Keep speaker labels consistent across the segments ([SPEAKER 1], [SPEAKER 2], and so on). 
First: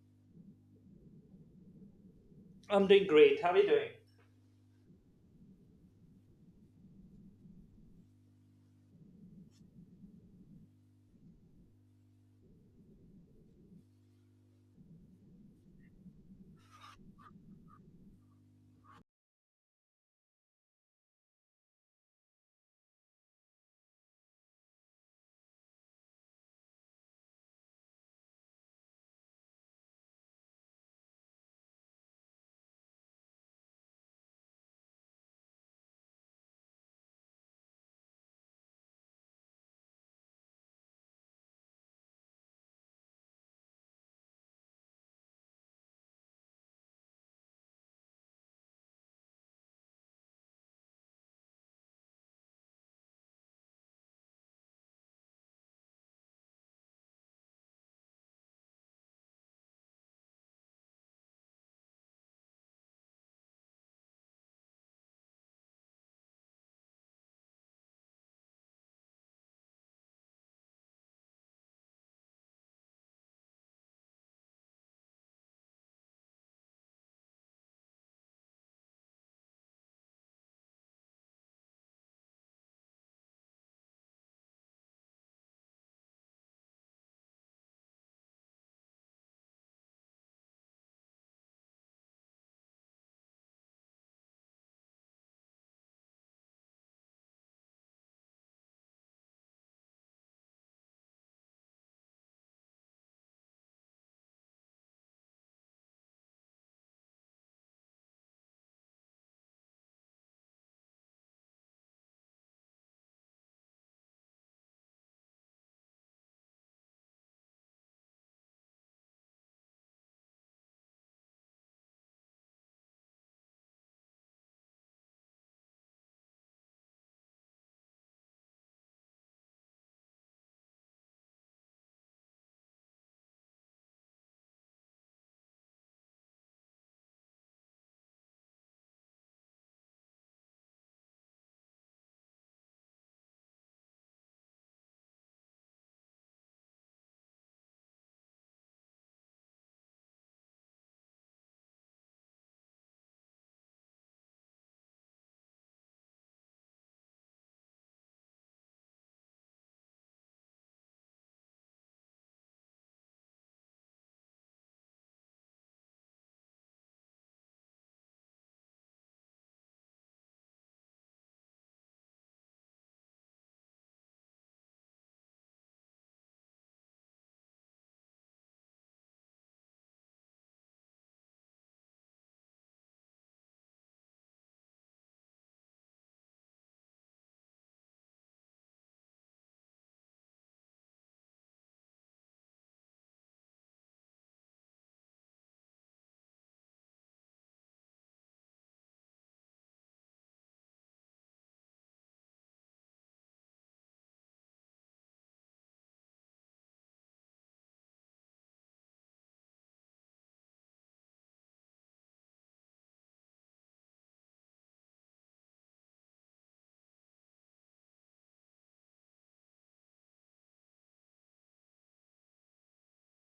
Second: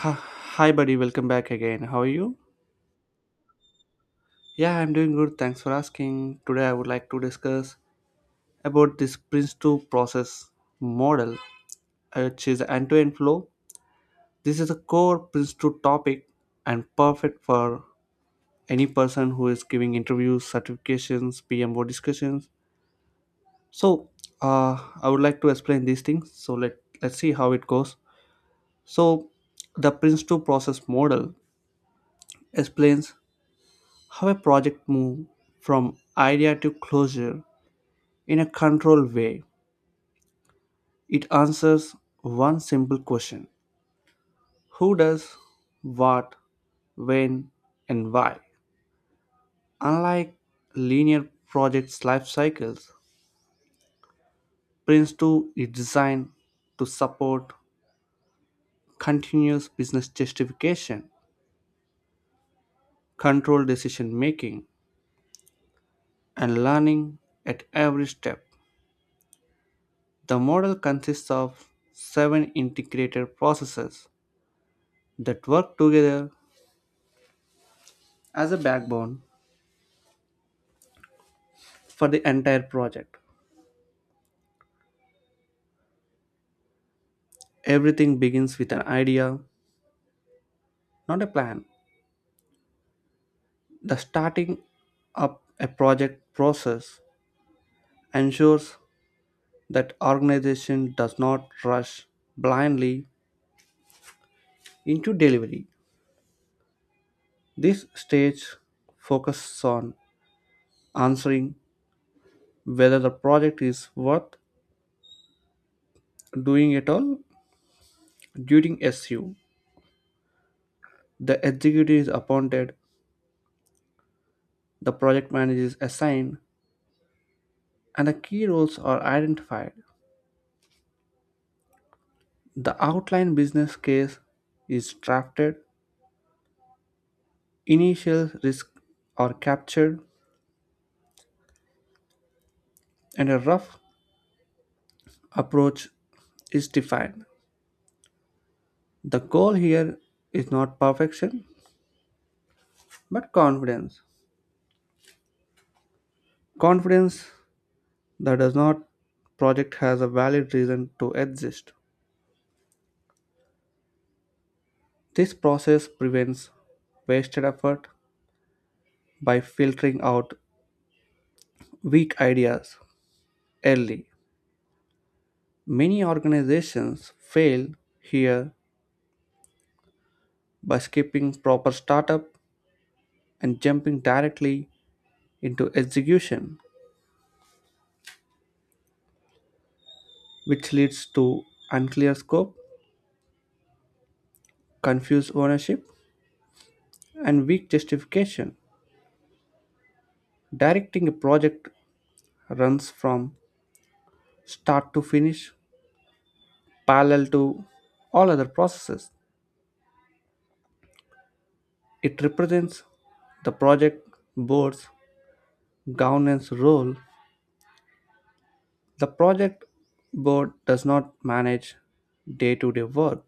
[SPEAKER 1] Hi, hi, buddy. Welcome back again. How are you?
[SPEAKER 2] I'm doing great. How are you doing?
[SPEAKER 1] Yeah, I'm doing good. Thanks for asking. Today, I would like to discuss about this Prince2 process model, which is end-to-end flow. This is a core Prince2 topic and perfect for any person who is giving interviews, certifications, PMO discussions. So, I would like to explain these things. So let's see how it goes. So, the Prince2 process model explains how a project moves from idea to closure in a controlled way. It answers one simple question: who does what, when, and why. Unlike linear projects' life cycles, Prince 2 is designed to support continuous business justification, controlled decision making, and learning at every step. The model consists of seven integrated processes that work together as a backbone for the entire project. Everything begins with an idea, not a plan. The starting up a project process ensures that organization does not rush blindly into delivery. This stage focuses on answering whether the project is worth doing at all during SU. The executive is appointed, the project manager is assigned, and the key roles are identified. The outline business case is drafted, initial risks are captured, and a rough approach is defined. The goal here is not perfection but confidence. Confidence that does not project has a valid reason to exist. This process prevents wasted effort by filtering out weak ideas early. Many organizations fail here by skipping proper startup and jumping directly into execution, which leads to unclear scope, confused ownership, and weak justification. Directing a project runs from start to finish, parallel to all other processes. It represents the project board's governance role. The project board does not manage day to day work.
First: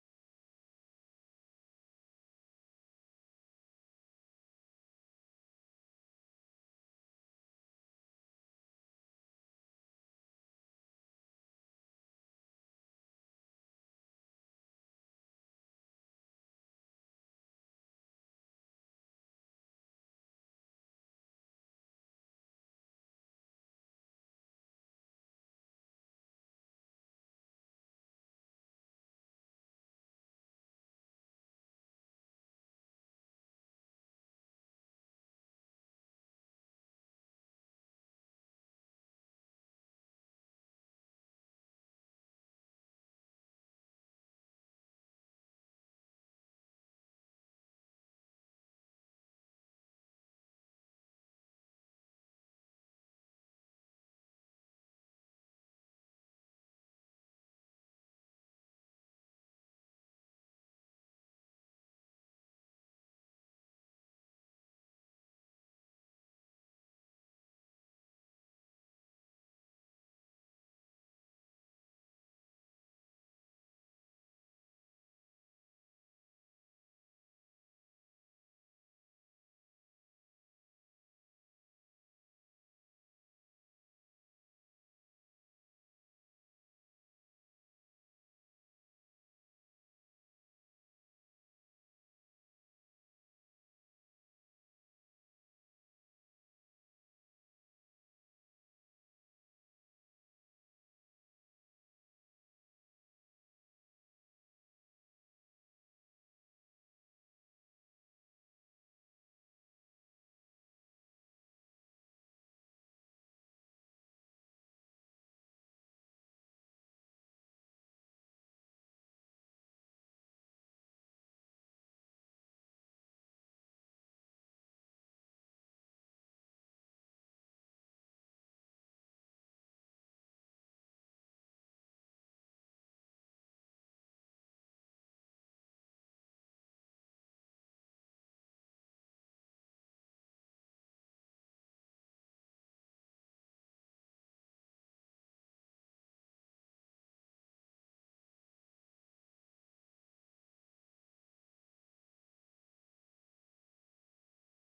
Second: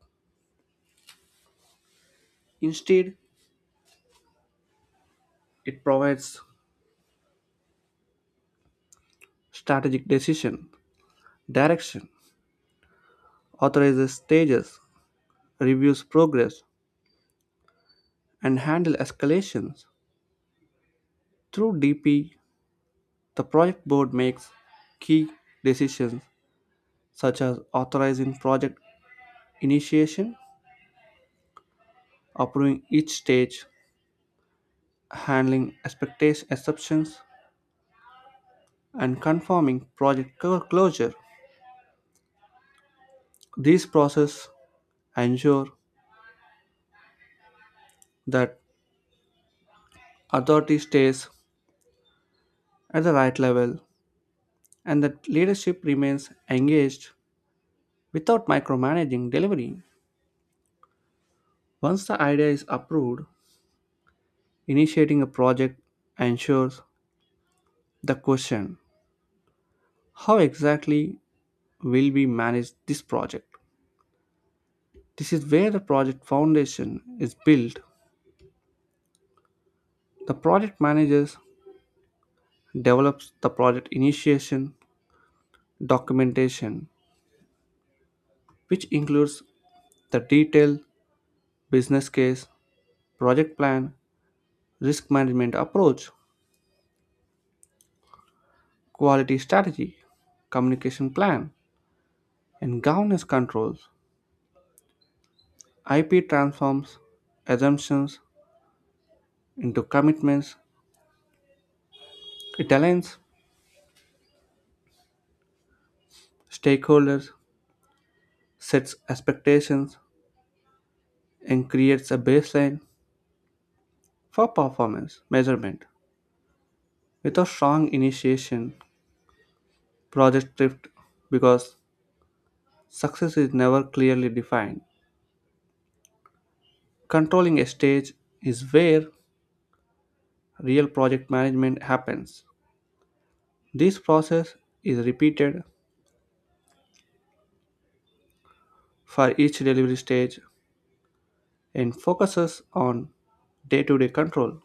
[SPEAKER 1] Instead, it provides strategic decision, direction, authorizes stages, reviews progress, and handle escalations. Through DP, the project board makes key decisions such as authorizing project initiation, approving each stage, handling expectation exceptions, and confirming project closure. These processes ensure that authority stays at the right level and that leadership remains engaged without micromanaging delivery. Once the idea is approved, initiating a project ensures the question: how exactly will we manage this project? This is where the project foundation is built. The project manager develops the project initiation documentation, which includes the detailed business case, project plan, risk management approach, quality strategy, communication plan, and governance controls. IP transforms assumptions into commitments. It aligns stakeholders, sets expectations, and creates a baseline for performance measurement. Without strong initiation, projects drift because success is never clearly defined. Controlling a stage is where real project management happens. This process is repeated for each delivery stage and focuses on day to day control.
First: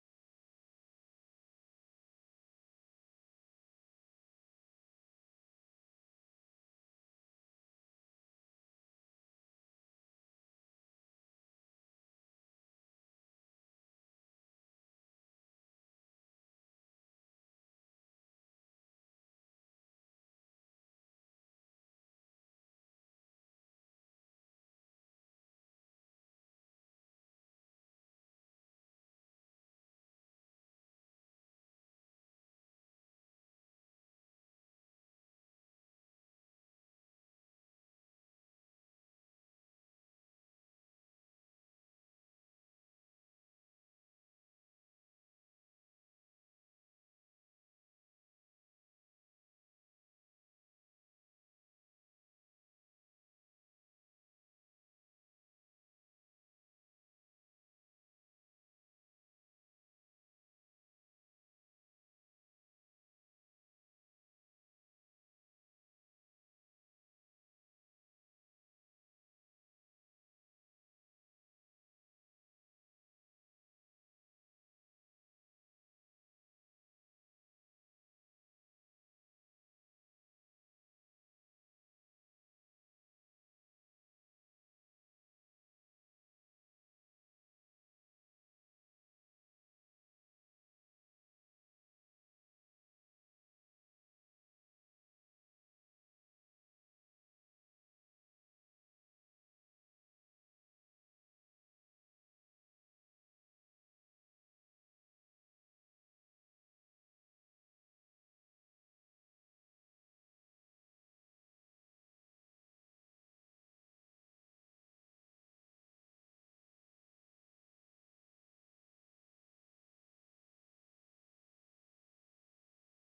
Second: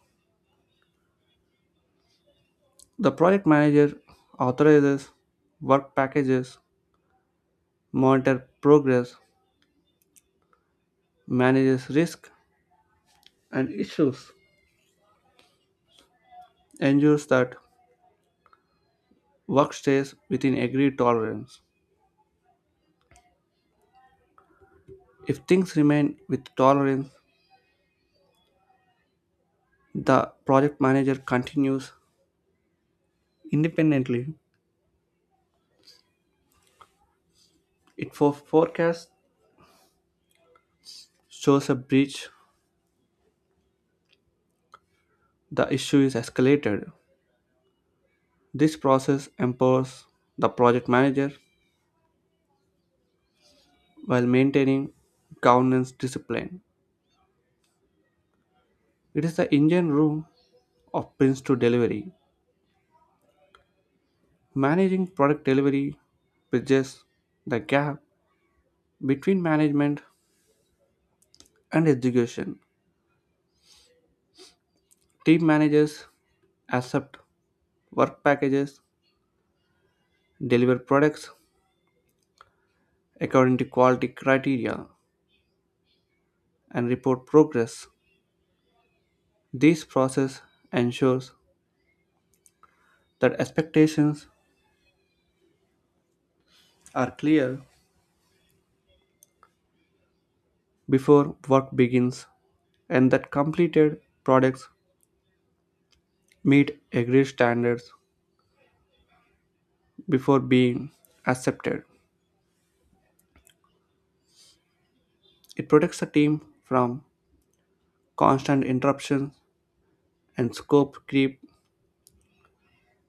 [SPEAKER 1] The project manager authorizes work packages, monitors progress, manages risk and issues, ensures that work stays within agreed tolerance. If things remain with tolerance, the project manager continues independently. It forecasts shows a breach, the issue is escalated. This process empowers the project manager while maintaining governance discipline. It is the engine room of Prince to delivery. Managing product delivery bridges the gap between management and execution. Team managers accept work packages, deliver products according to quality criteria, and report progress. This process ensures that expectations are clear before work begins and that completed products meet agreed standards before being accepted. It protects the team from constant interruptions and scope creep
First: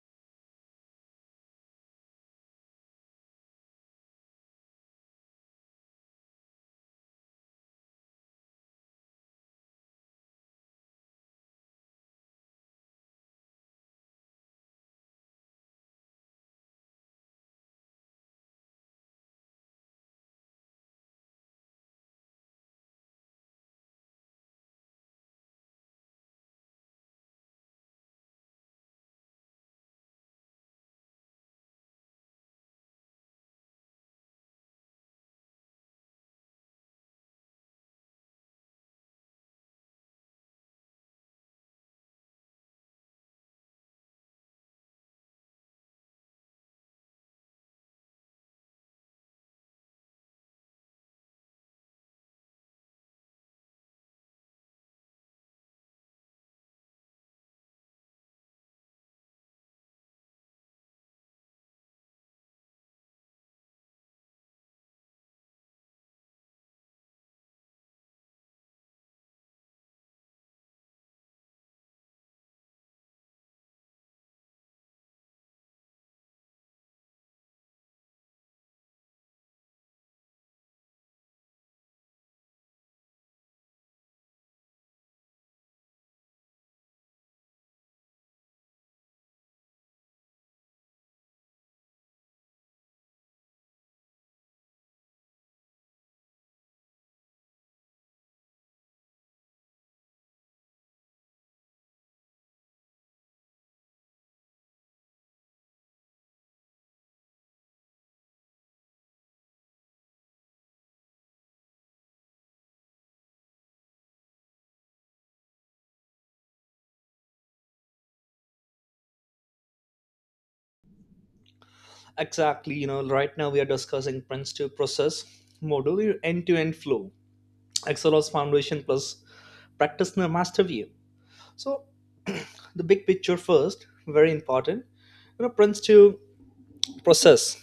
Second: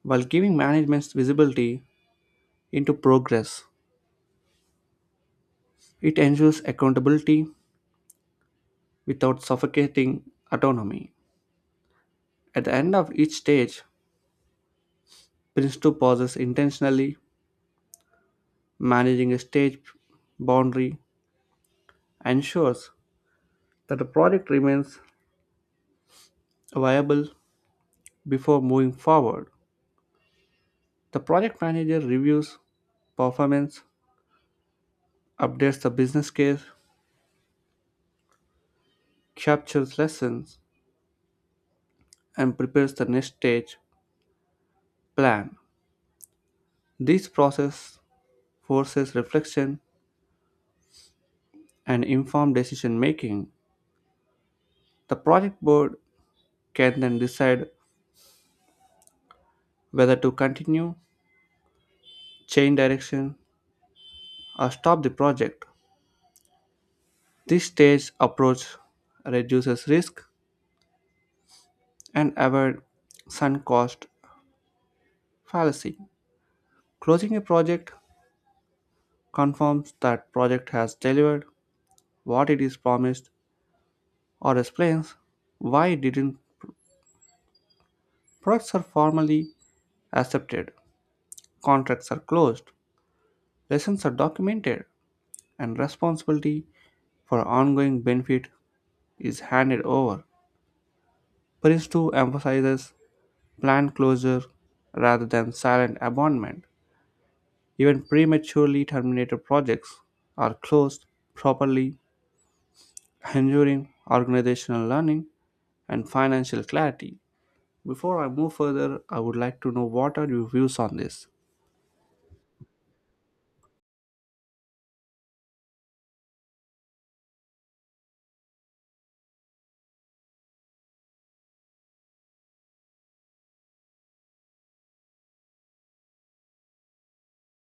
[SPEAKER 1] while giving management visibility into progress. It ensures accountability without suffocating autonomy. At the end of each stage, Prince 2 pauses intentionally. Managing a stage boundary ensures that the project remains viable. Before moving forward, the project manager reviews performance, updates the business case, captures lessons, and prepares the next stage plan. This process forces reflection and informed decision making. The project board can then decide whether to continue, change direction, or stop the project. This staged approach reduces risk and avoid sunk cost fallacy. Closing a project confirms that project has delivered what it is promised or explains why it didn't. Products are formally accepted, contracts are closed, lessons are documented, and responsibility for ongoing benefit is handed over. Prince 2 emphasizes planned closure rather than silent abandonment. Even prematurely terminated projects are closed properly, ensuring organizational learning and financial clarity. Before I move further, I would like to know what are your views on this?
[SPEAKER 2] Exactly, right now we are discussing Prince 2 process, modular end to end flow, XLOS foundation plus practitioner master view. So, the big picture first, very important. Prince 2 process,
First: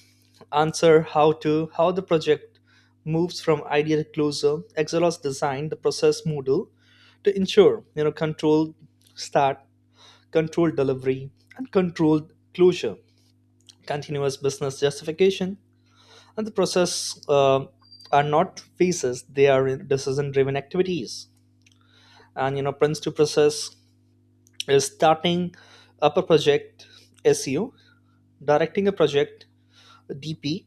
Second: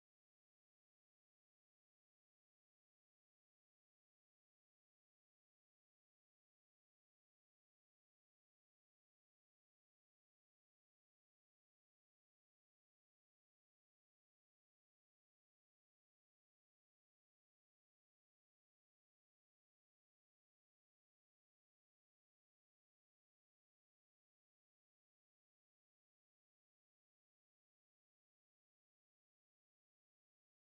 [SPEAKER 2] answer how to, how the project moves from idea to closure. XLOS design the process module to ensure, controlled start, controlled delivery, and controlled closure, continuous business justification, and the process are not phases; they are decision-driven activities. Prince to process is starting up a project SEO, directing a project DP,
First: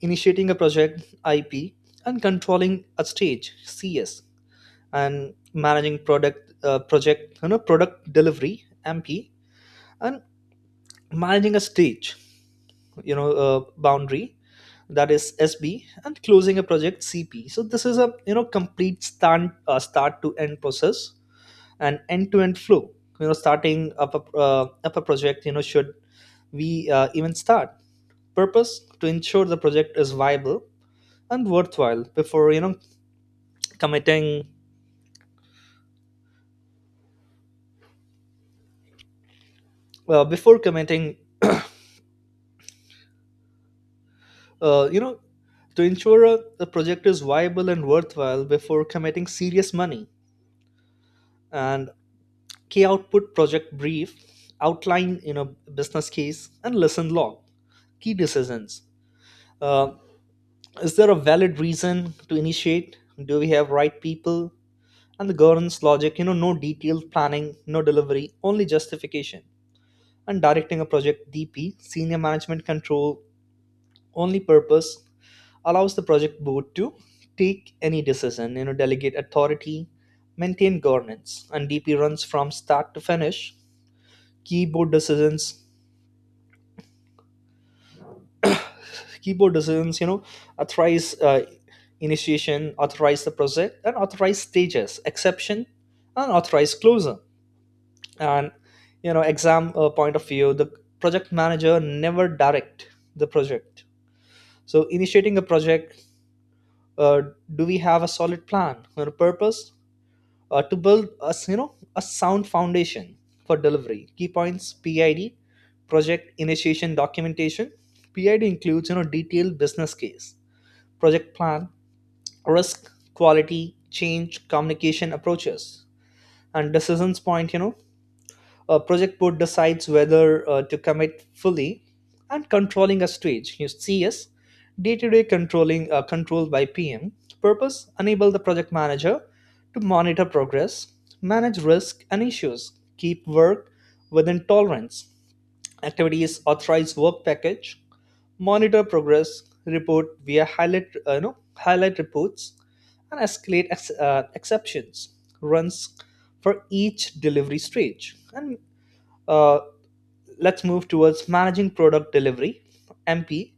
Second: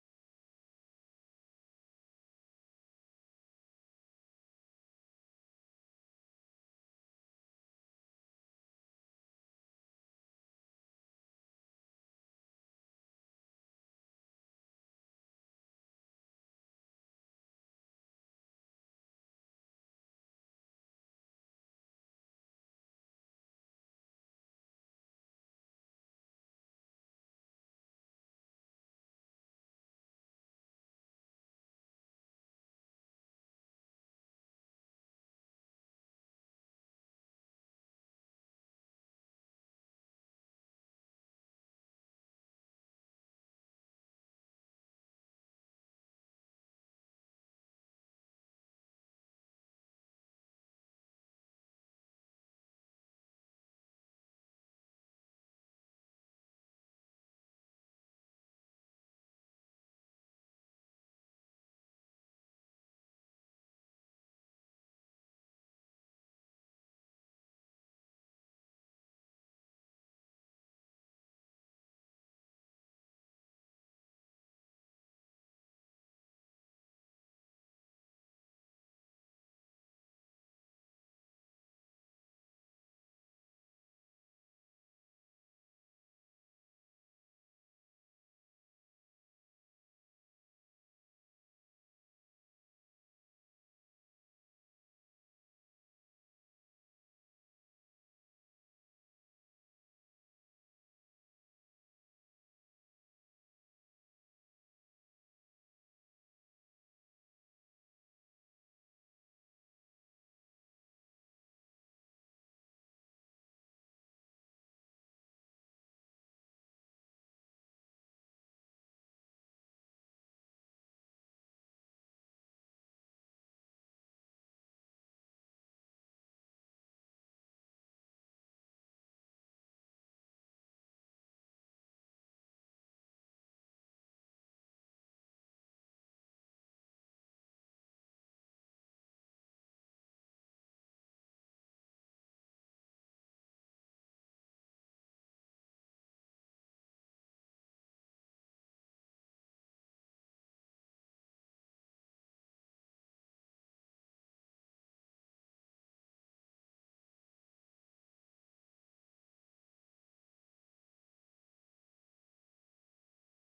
[SPEAKER 2] initiating a project IP, and controlling a stage CS, and managing product project you know product delivery MP, and managing a stage boundary, that is SB, and closing a project CP. So this is a complete start to end process and end to end flow. Starting up up a project, should we even start. Purpose: to ensure the project is viable and worthwhile before you know committing before committing you know to ensure the project is viable and worthwhile before committing serious money. And key output project brief, outline business case, and lesson log. Key decisions. Uh, is there a valid reason to initiate? Do we have right people? And the governance logic, no detailed planning, no delivery, only justification. And directing a project DP, senior management control, only purpose allows the project board to take any decision, delegate authority, maintain governance, and DP runs from start to finish. Key board decisions, keyboard decisions you know authorize initiation, authorize the project, and authorize stages exception, and authorize closure. And you know exam point of view, the project manager never direct the project. So initiating a project, uh, do we have a solid plan or a purpose to build a sound foundation for delivery. Key points, PID, project initiation documentation. PID includes detailed business case, project plan, risk, quality, change, communication approaches, and decisions point, a project board decides whether to commit fully. And controlling a stage. You see, yes, day-to-day controlling controlled by PM. Purpose: enable the project manager to monitor progress, manage risk and issues, keep work within tolerance. Activities: authorized work package, monitor progress report via highlight no, highlight reports, and escalate exceptions, runs for each delivery stage. And uh, let's move towards managing product delivery, MP.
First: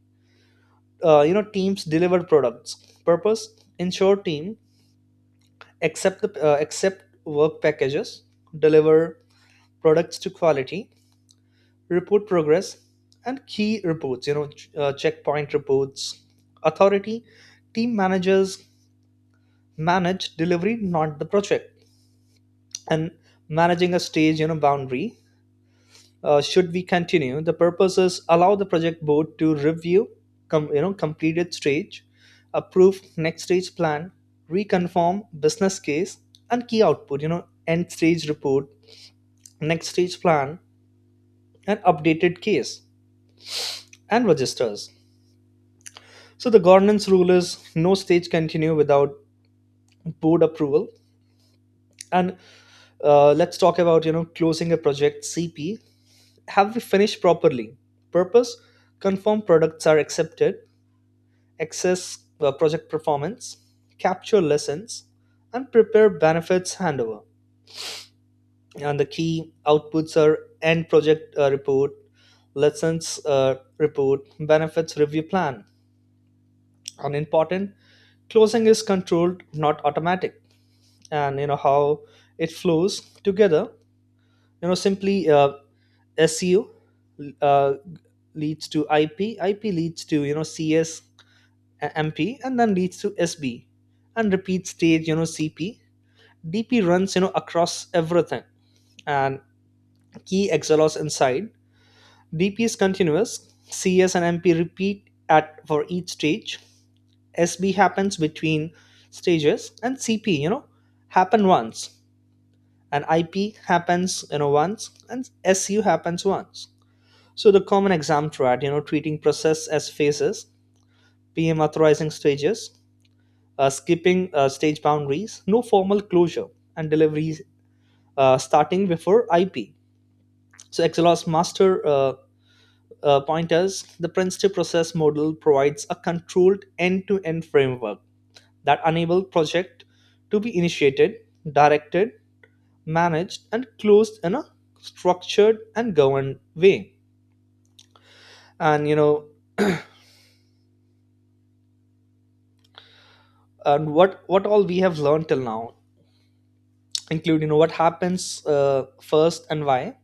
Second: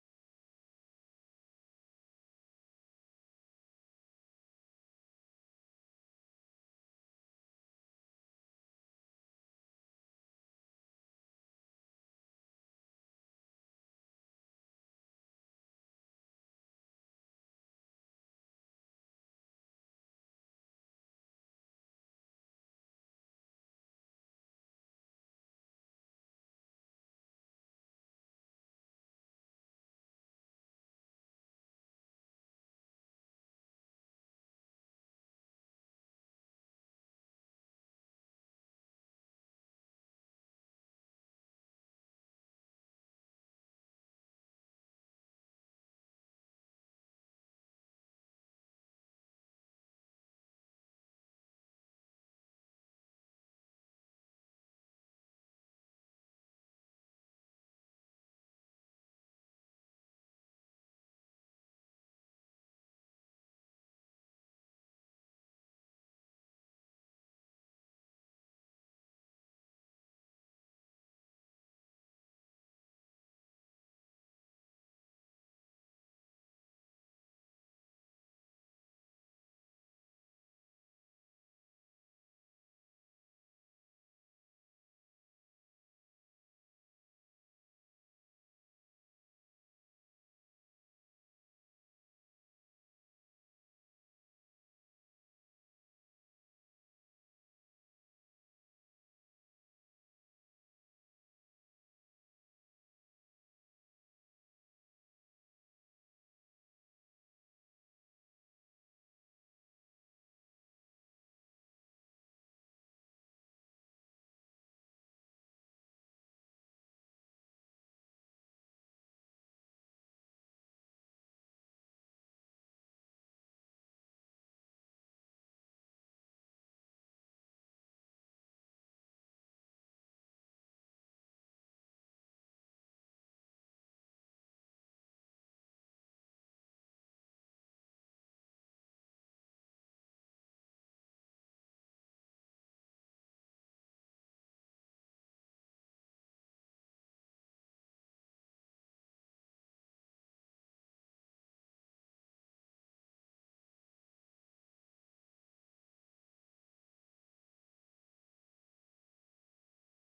[SPEAKER 2] Teams deliver products. Purpose: ensure team accept work packages, deliver products to quality, report progress, and key reports, checkpoint reports. Authority: team managers manage delivery, not the project. And managing a stage boundary, should we continue? The purpose is allow the project board to review completed stage, approve next stage plan, reconfirm business case, and key output, end stage report, next stage plan, and updated case and registers. So the governance rule is no stage continue without board approval. And let's talk about closing a project, CP. Have we finished properly? Purpose: confirm products are accepted, access project performance, capture lessons, and prepare benefits handover. And the key outputs are end project report, lessons report, benefits review plan. And important, closing is controlled, not automatic. And how it flows together, you know simply SEO uh, leads to IP, IP leads to CS, MP, and then leads to SB, and repeat stage, CP. DP runs across everything. And key exhaust inside DP is continuous. CS and MP repeat at for each stage, SB happens between stages, and CP happen once, and IP happens once, and SU happens once. So the common exam thread, treating process as phases, PM authorizing stages, skipping stage boundaries, no formal closure, and deliveries starting before IP. So XLOS master pointers, the Prince2 process model provides a controlled end-to-end framework that enables project to be initiated, directed, managed, and closed in a structured and governed way. And what all we have learned till now include what happens first and why,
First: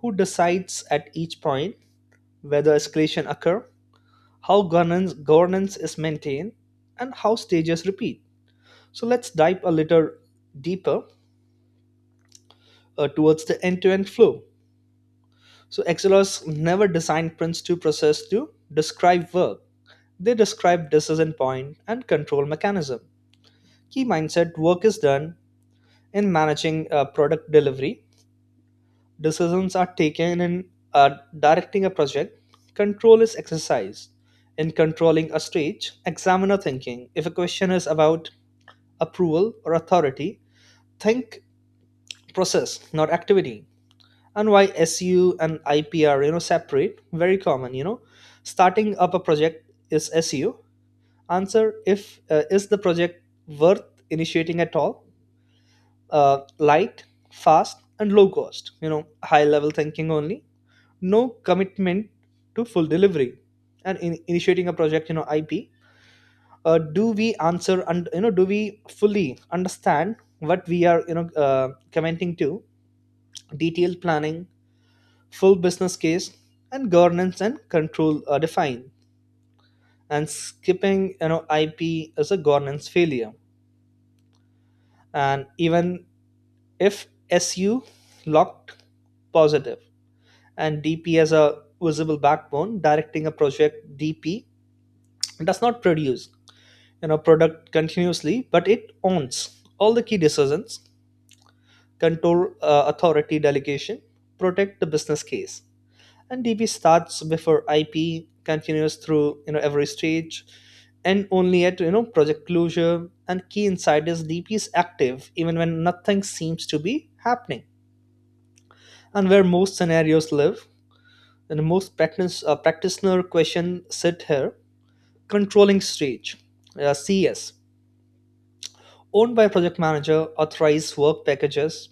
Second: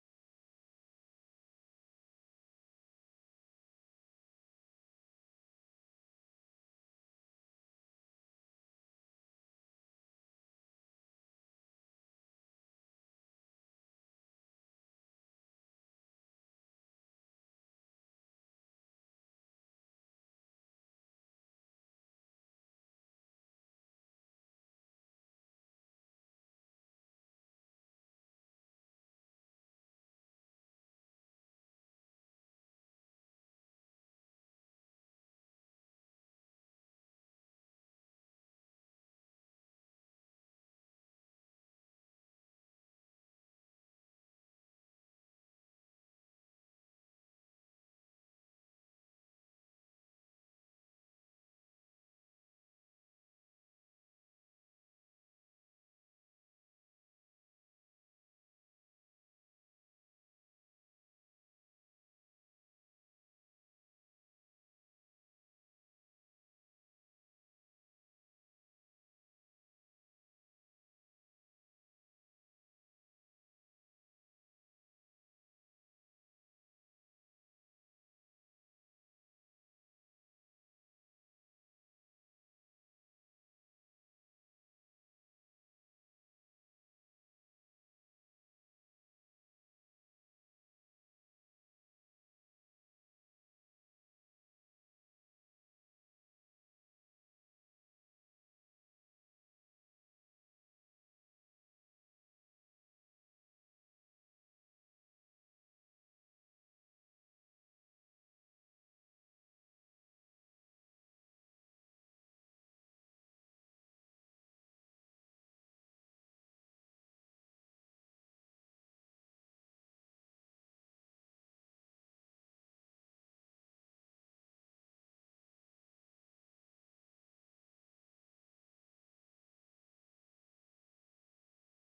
[SPEAKER 2] who decides at each point, whether escalation occur, how governance is maintained, and how stages repeat. So let's dive a little deeper towards the end-to-end flow. So XLRS never designed prints to process to describe work. They describe decision point and control mechanism. Key mindset: work is done in managing product delivery. Decisions are taken in uh, directing a project. Control is exercised in controlling a stage. Examiner thinking: if a question is about approval or authority, think process, not activity. And why SU and IPR separate? Very common, you know. Starting up a project is SU. Answer if is the project worth initiating at all? Light, fast, and low cost. High level thinking only. No commitment to full delivery. And in initiating a project, IP. Do we answer, and do we fully understand what we are commenting to? Detailed planning, full business case, and governance and control are defined. And skipping IP is a governance failure. And even if SU locked positive, and DP as a visible backbone, directing a project DP does not produce product continuously, but it owns all the key decisions, control authority delegation, protect the business case, and DP starts before IP, continues through every stage, and only at project closure. And key insight is, DP is active even when nothing seems to be happening. And where most scenarios live, and most practitioner question sit here. Controlling stage, CS, owned by project manager, authorize work packages,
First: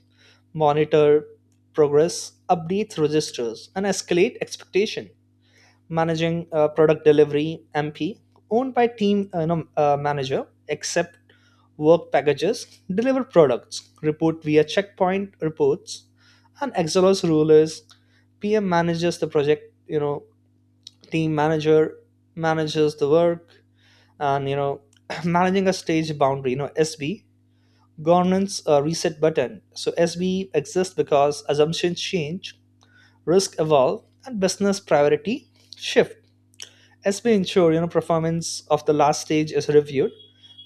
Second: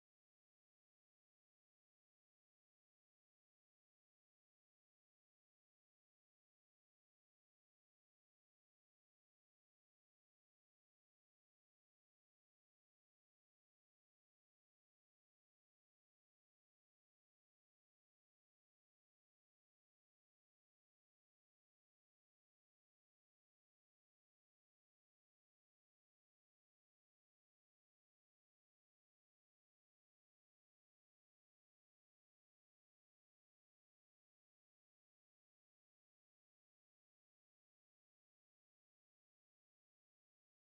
[SPEAKER 2] monitor progress, update registers, and escalate expectation. Managing product delivery, MP, owned by team no, manager, accept work packages, deliver products, report via checkpoint reports. And Excelos rule is, PM manages the project, team manager manages the work. And managing a stage boundary, SB, governance reset button. So SB exists because assumptions change, risk evolve, and business priority shift. SB ensure performance of the last stage is reviewed,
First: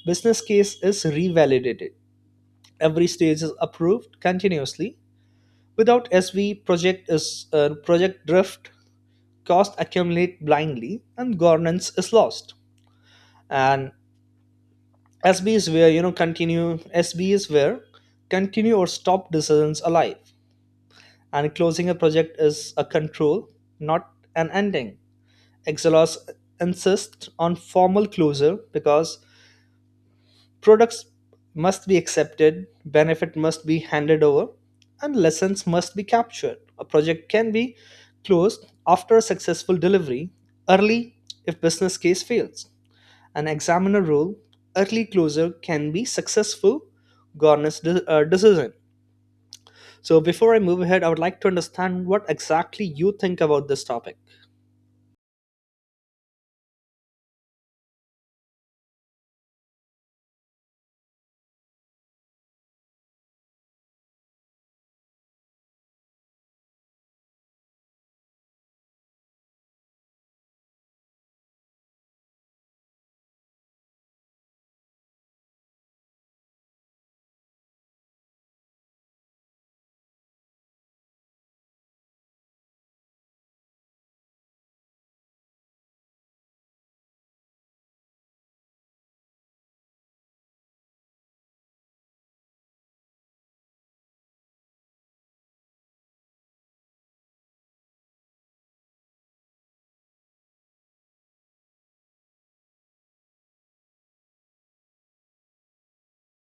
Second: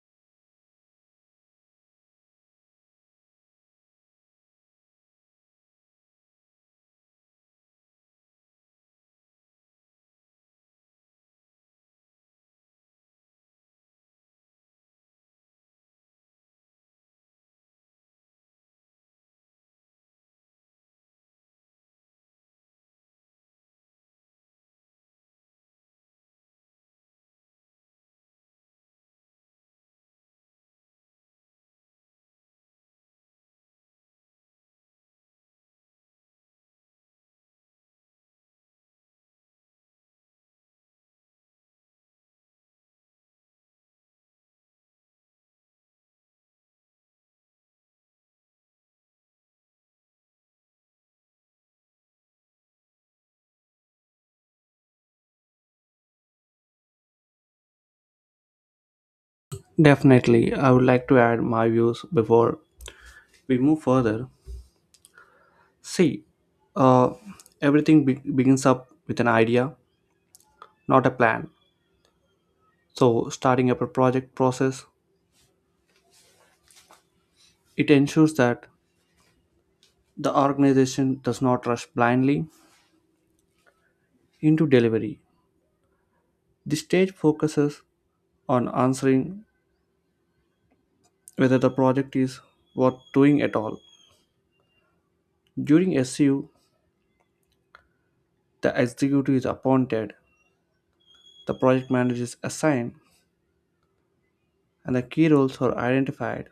[SPEAKER 2] business case is revalidated, every stage is approved continuously. Without SV, project drift, costs accumulate blindly, and governance is lost. And SB is where you know continue. SB is where continue or stop decisions alive. And closing a project is a control, not an ending. Exelos insists on formal closure because products must be accepted, benefit must be handed over, and lessons must be captured. A project can be closed after a successful delivery, early if business case fails. An examiner rule: early closure can be successful governance decision. So before I move ahead, I would like to understand what exactly you think about this topic.
[SPEAKER 1] Definitely, I would like to add my views before we move further. See, uh, everything begins up with an idea, not a plan. So, starting up a project process, it ensures that the organization does not rush blindly into delivery. The stage focuses on answering whether the project is worth doing at all. During SU, the executive is appointed. The project manager is assigned, and the key roles are identified.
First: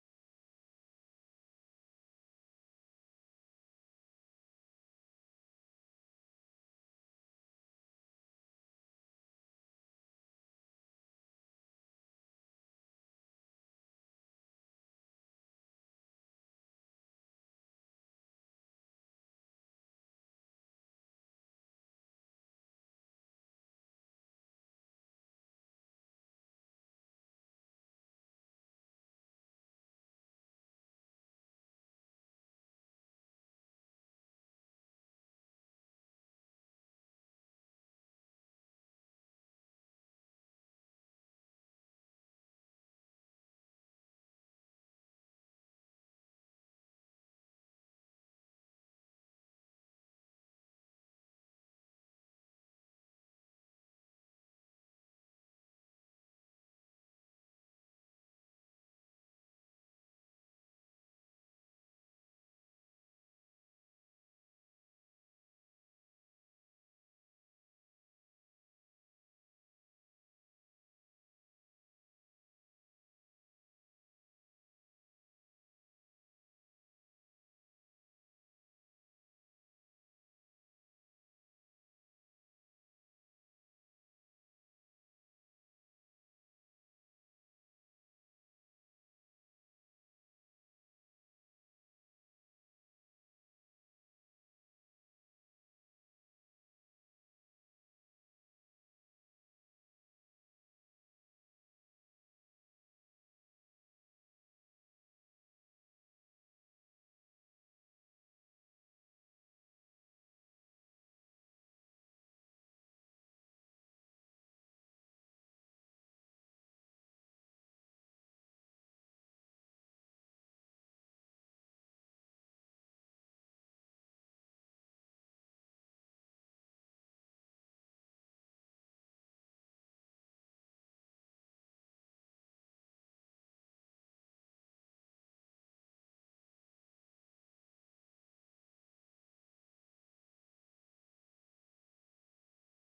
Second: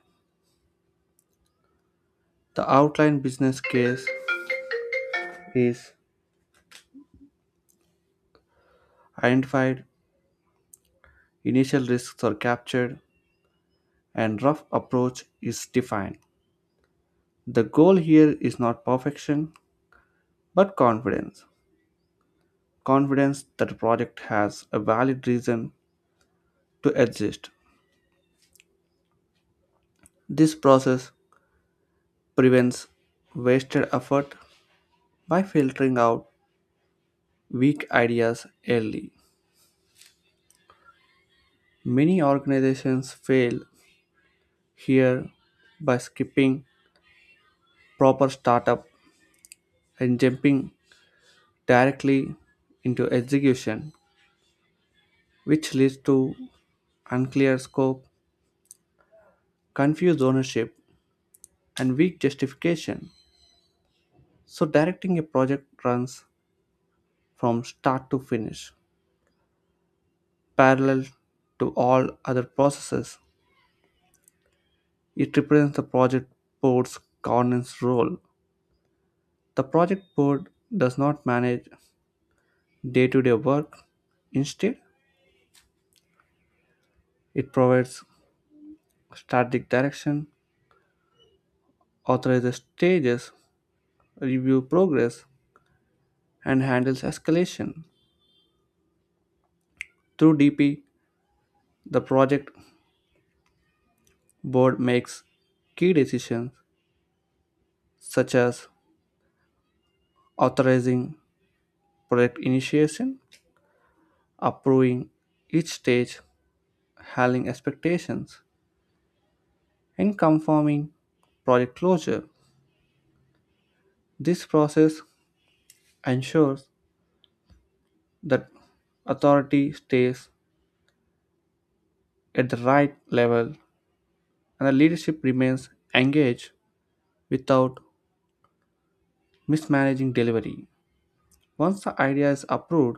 [SPEAKER 1] The outline business case is identified, initial risks are captured, and rough approach is defined. The goal here is not perfection, but confidence. Confidence that the project has a valid reason to exist. This process prevents wasted effort by filtering out weak ideas early. Many organizations fail here by skipping proper startup and jumping directly into execution, which leads to unclear scope, confused ownership, and weak justification. So, directing a project runs from start to finish, parallel to all other processes. It represents the project board's governance role. The project board does not manage day to day work. Instead, it provides static direction, authorizes stages, review progress, and handles escalation. Through DP, the project board makes key decisions such as authorizing project initiation, approving each stage, handling expectations, and confirming project closure. This process ensures that authority stays at the right level and the leadership remains engaged without mismanaging delivery. Once the idea is approved,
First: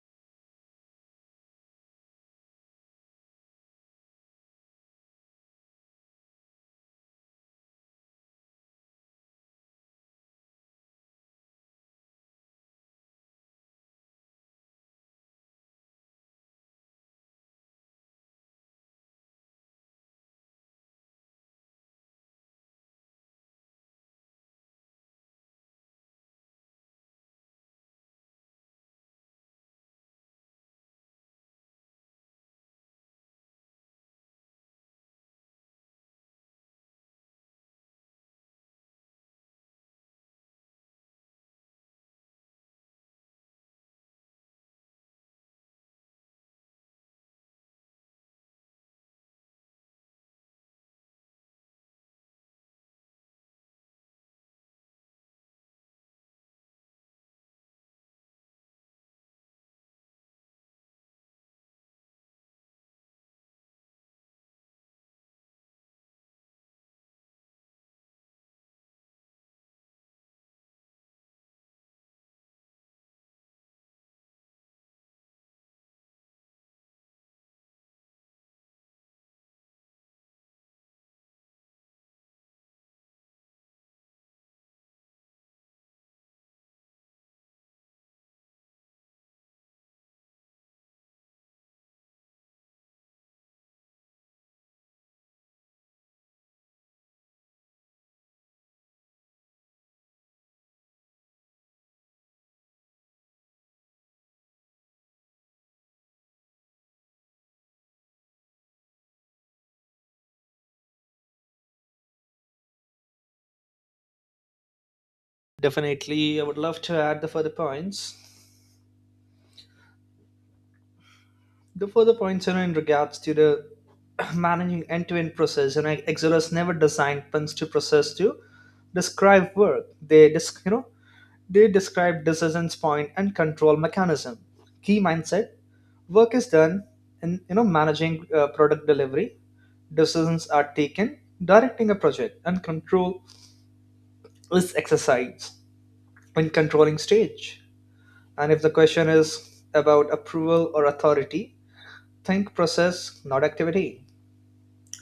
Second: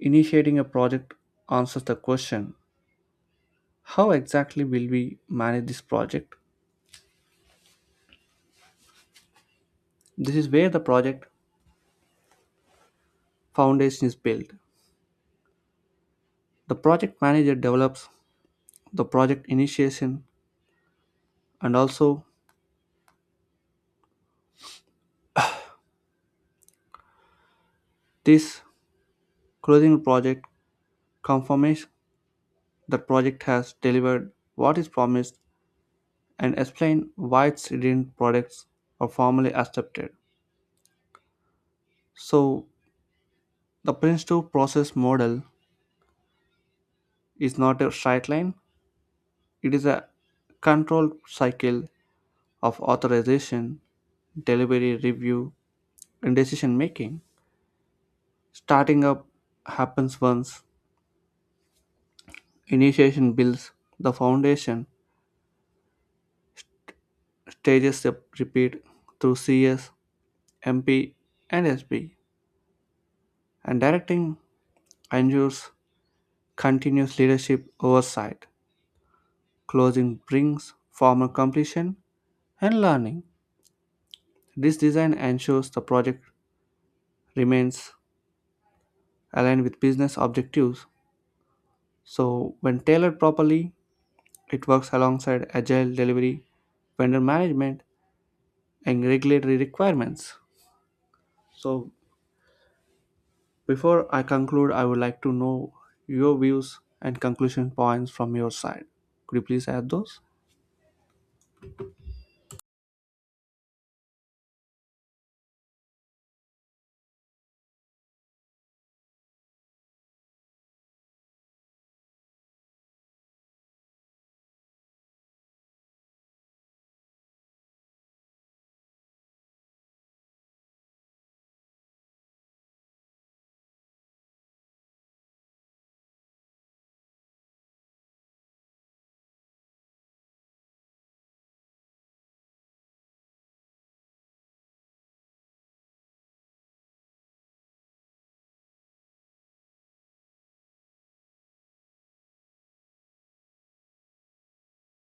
[SPEAKER 1] initiating a project answers the question: how exactly will we manage this project? This is where the project foundation is built. The project manager develops the project initiation, and also this closing project confirms the project has delivered what is promised and explain why its didn't. Products are formally accepted. So the Prince2 process model is not a straight line, it is a controlled cycle of authorization, delivery, review, and decision making. Starting up happens once, initiation builds the foundation, stages are repeat through CS, MP, and SB, and directing ensures continuous leadership oversight. Closing brings formal completion and learning. This design ensures the project remains aligned with business objectives. So, when tailored properly, it works alongside agile delivery, vendor management, and regulatory requirements. So, before I conclude, I would like to know your views and conclusion points from your side. Could you please add those?
[SPEAKER 2] Definitely, I would love to add the further points. In regards to the managing end-to-end process, Excelers never designed puns to process to describe work. They describe decisions point and control mechanism. Key mindset: work is done in managing product delivery. Decisions are taken, directing a project, and control is exercised in controlling stage. And if the question is about approval or authority, think process, not activity.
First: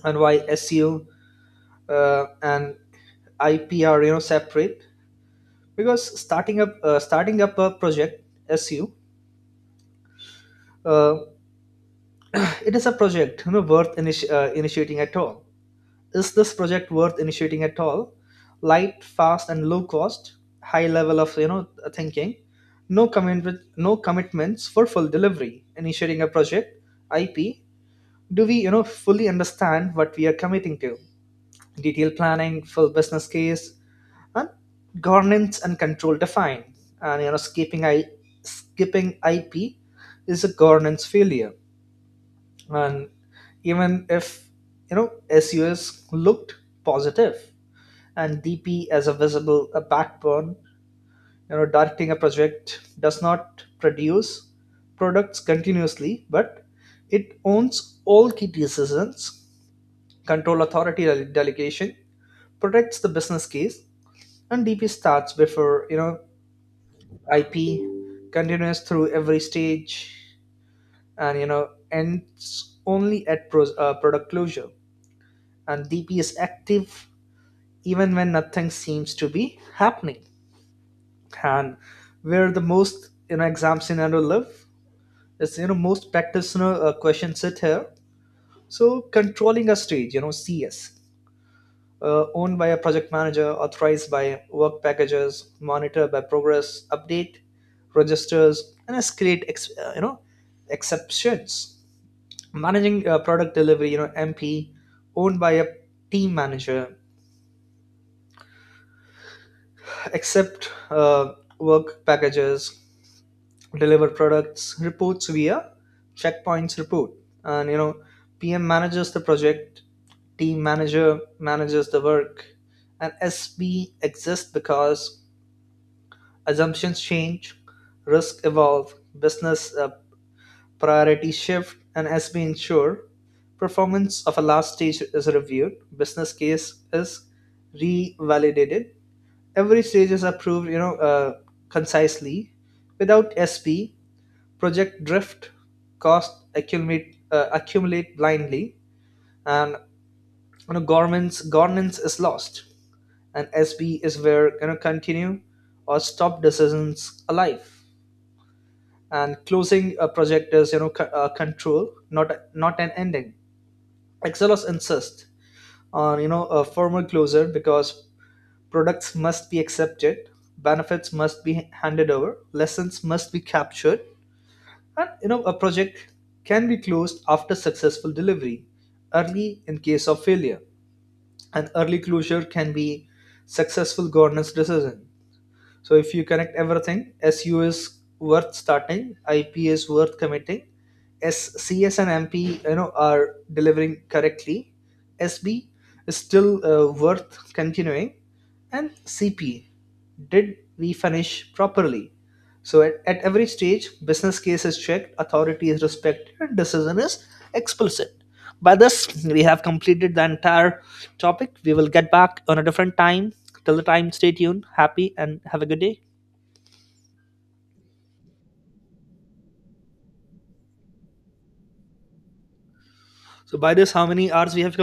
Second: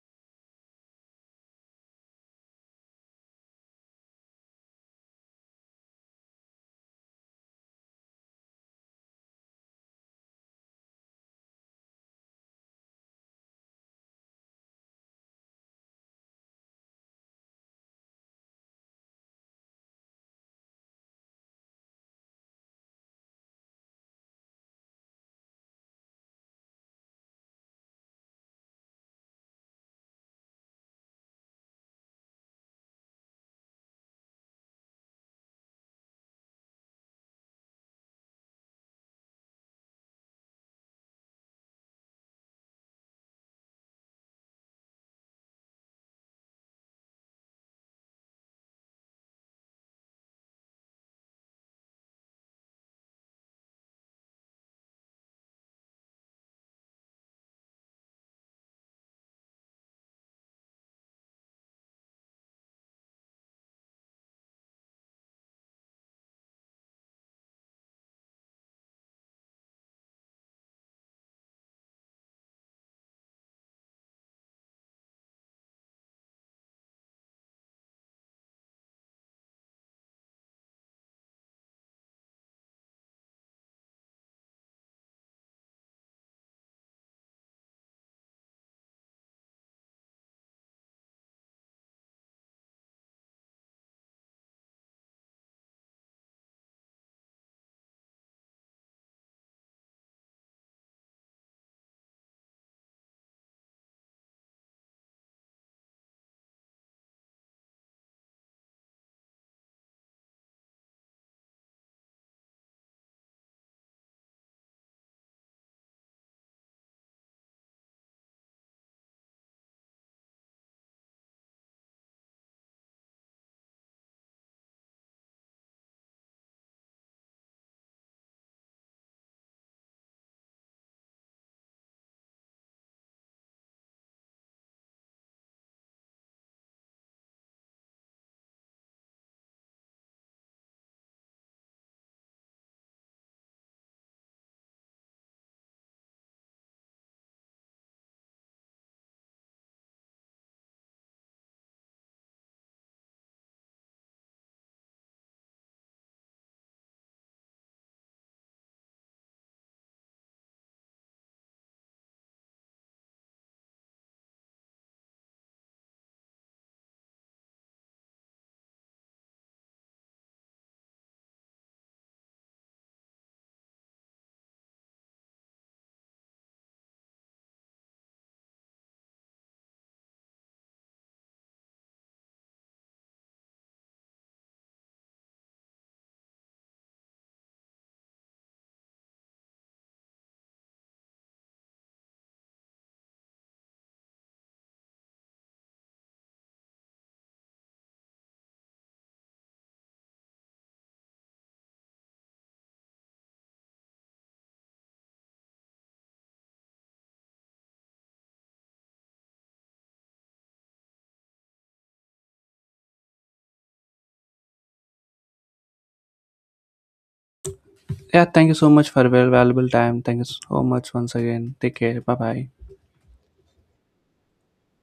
[SPEAKER 2] And why SEO and IP are separate? Because starting up a project, SEO. uh, it is a project initiating at all. Is this project worth initiating at all? Light, fast, and low cost, high level of thinking, no commitments for full delivery. Initiating a project, IP. Do we fully understand what we are committing to? Detailed planning, full business case, and governance and control defined. And skipping IP is a governance failure. And even if you know sus looked positive, and DP as a visible a backbone. Directing a project does not produce products continuously, but it owns all key decisions, control authority delegation, protects the business case. And DP starts before IP, continues through every stage, and ends only at product closure. And DP is active even when nothing seems to be happening. And where the most exam scenario live is most practitioner questions sit here. So controlling a stage, CS, owned by a project manager, authorized by work packages, monitored by progress, update registers, and escalate exceptions. Managing product delivery, MP, owned by a team manager, accept work packages, deliver products, reports via checkpoints report. And PM manages the project, team manager manages the work, and SB exists because assumptions change, risk evolve, business priorities shift, and as we ensure performance of a last stage is reviewed, business case is revalidated. Every stage is approved, concisely. Without SP, project drift, cost accumulate accumulate blindly, and you know, government's governance is lost. And SB is where continue or stop decisions alive. And closing a project is control, not an ending. Excelos insists on a formal closure because products must be accepted, benefits must be handed over, lessons must be captured. And a project can be closed after successful delivery, early in case of failure. An early closure can be successful governance decision. So if you connect everything, SU is worth starting, IP is worth committing, SCS and MP are delivering correctly, SB is still worth continuing, and CP, did we finish properly? So at every stage, business case is checked, authority is respected, and decision is explicit. By this, we have completed the entire topic. We will get back on a different time. Till the time, stay tuned, happy, and have a good day.
[SPEAKER 1] Yeah, thank you so much for your valuable time. Thank you so much once again. Take care. Bye bye.
[SPEAKER 2] So by this, how many hours we have